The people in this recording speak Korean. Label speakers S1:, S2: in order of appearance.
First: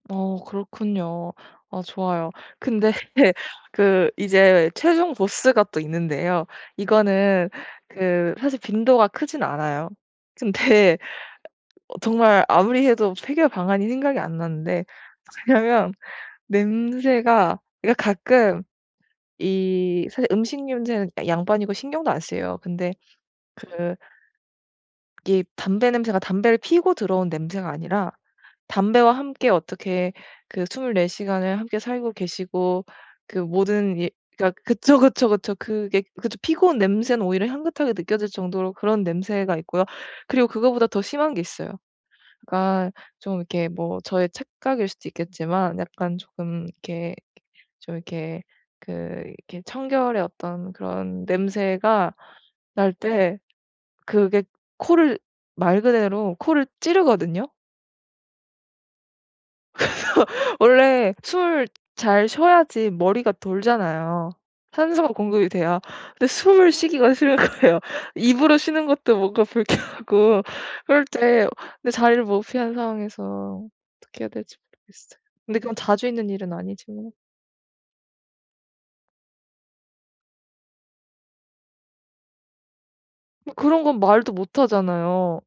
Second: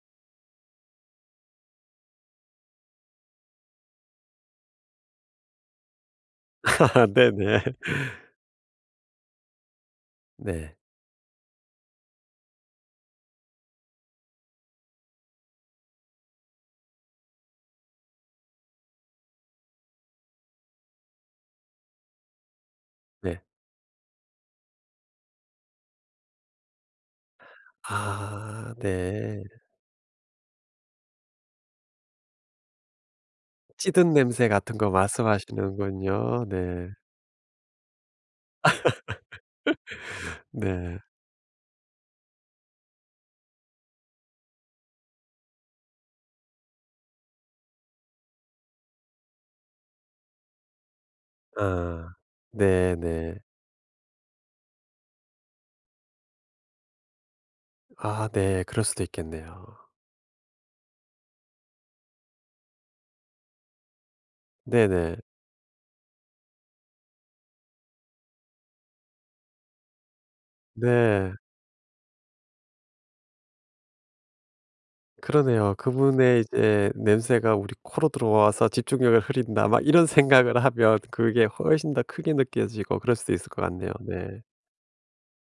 S1: 어. 그렇군요. 아 좋아요. 근데 그 이제 최종 보스가 또 있는데요. 이거는
S2: 네네.
S1: 그 사실 빈도가 크진 않아요.
S2: 네.
S1: 근데 어. 정말 아무리 해도 해결 방안이 생각이 안 나는데 [unintelligible] 냐면 냄새가 얘가 가끔 이 사실 음식 냄새는 그니까 양반이고 신경도 안 쓰여요. 근데
S2: 네.
S1: 그 이게 담배 냄새가 담배를 피우고 들어온 냄새가 아니라
S2: 아.
S1: 담배와
S2: 네.
S1: 함께 어떻게 그 24 시간을 함께 살고 계시고 그 모든 예.
S2: 찌든 냄새
S1: 그니까
S2: 같은 것
S1: 그쵸, 그쵸, 그쵸. 그게 그것도
S2: 말씀하시는군요.
S1: 피고 온
S2: 네.
S1: 냄새는 오히려 향긋하게 느껴질 정도로 그런 냄새가 있고요. 그리고 그거보다
S2: 네.
S1: 더 심한 게 있어요. 그니까 좀 이렇게 뭐 저의 착각일 수도 있겠지만 약간 조금 이렇게, 좀 이렇게 그 이렇게 청결의 어떤 그런
S2: 아.
S1: 냄새가 날
S2: 네. 네.
S1: 때 그게 코를 말 그대로 코를 찌르거든요.
S2: 아. 네. 그럴 수도 있겠네요.
S1: 그래서 원래 숨 잘 쉬어야지 머리가 돌잖아요. 산소가
S2: 네네.
S1: 공급이 돼야 근데 숨을 쉬기가 싫은 거예요. 입으로 쉬는 것도 뭔가 불쾌하고 그럴
S2: 네.
S1: 때 근데 자리를 못 피한 상황에서 어떻게 해야 될지 모르겠어요. 근데 그건
S2: 그러네요.
S1: 자주 있는
S2: 그분의
S1: 일은
S2: 이제
S1: 아니지만
S2: 냄새가 우리 코로 들어와서 집중력을 흐린다 막 이런 생각을 하면 그게 훨씬 더 크게 느껴지고 그럴 수도 있을
S1: 막
S2: 것
S1: 그런
S2: 같네요.
S1: 건 말도
S2: 네.
S1: 못하잖아요.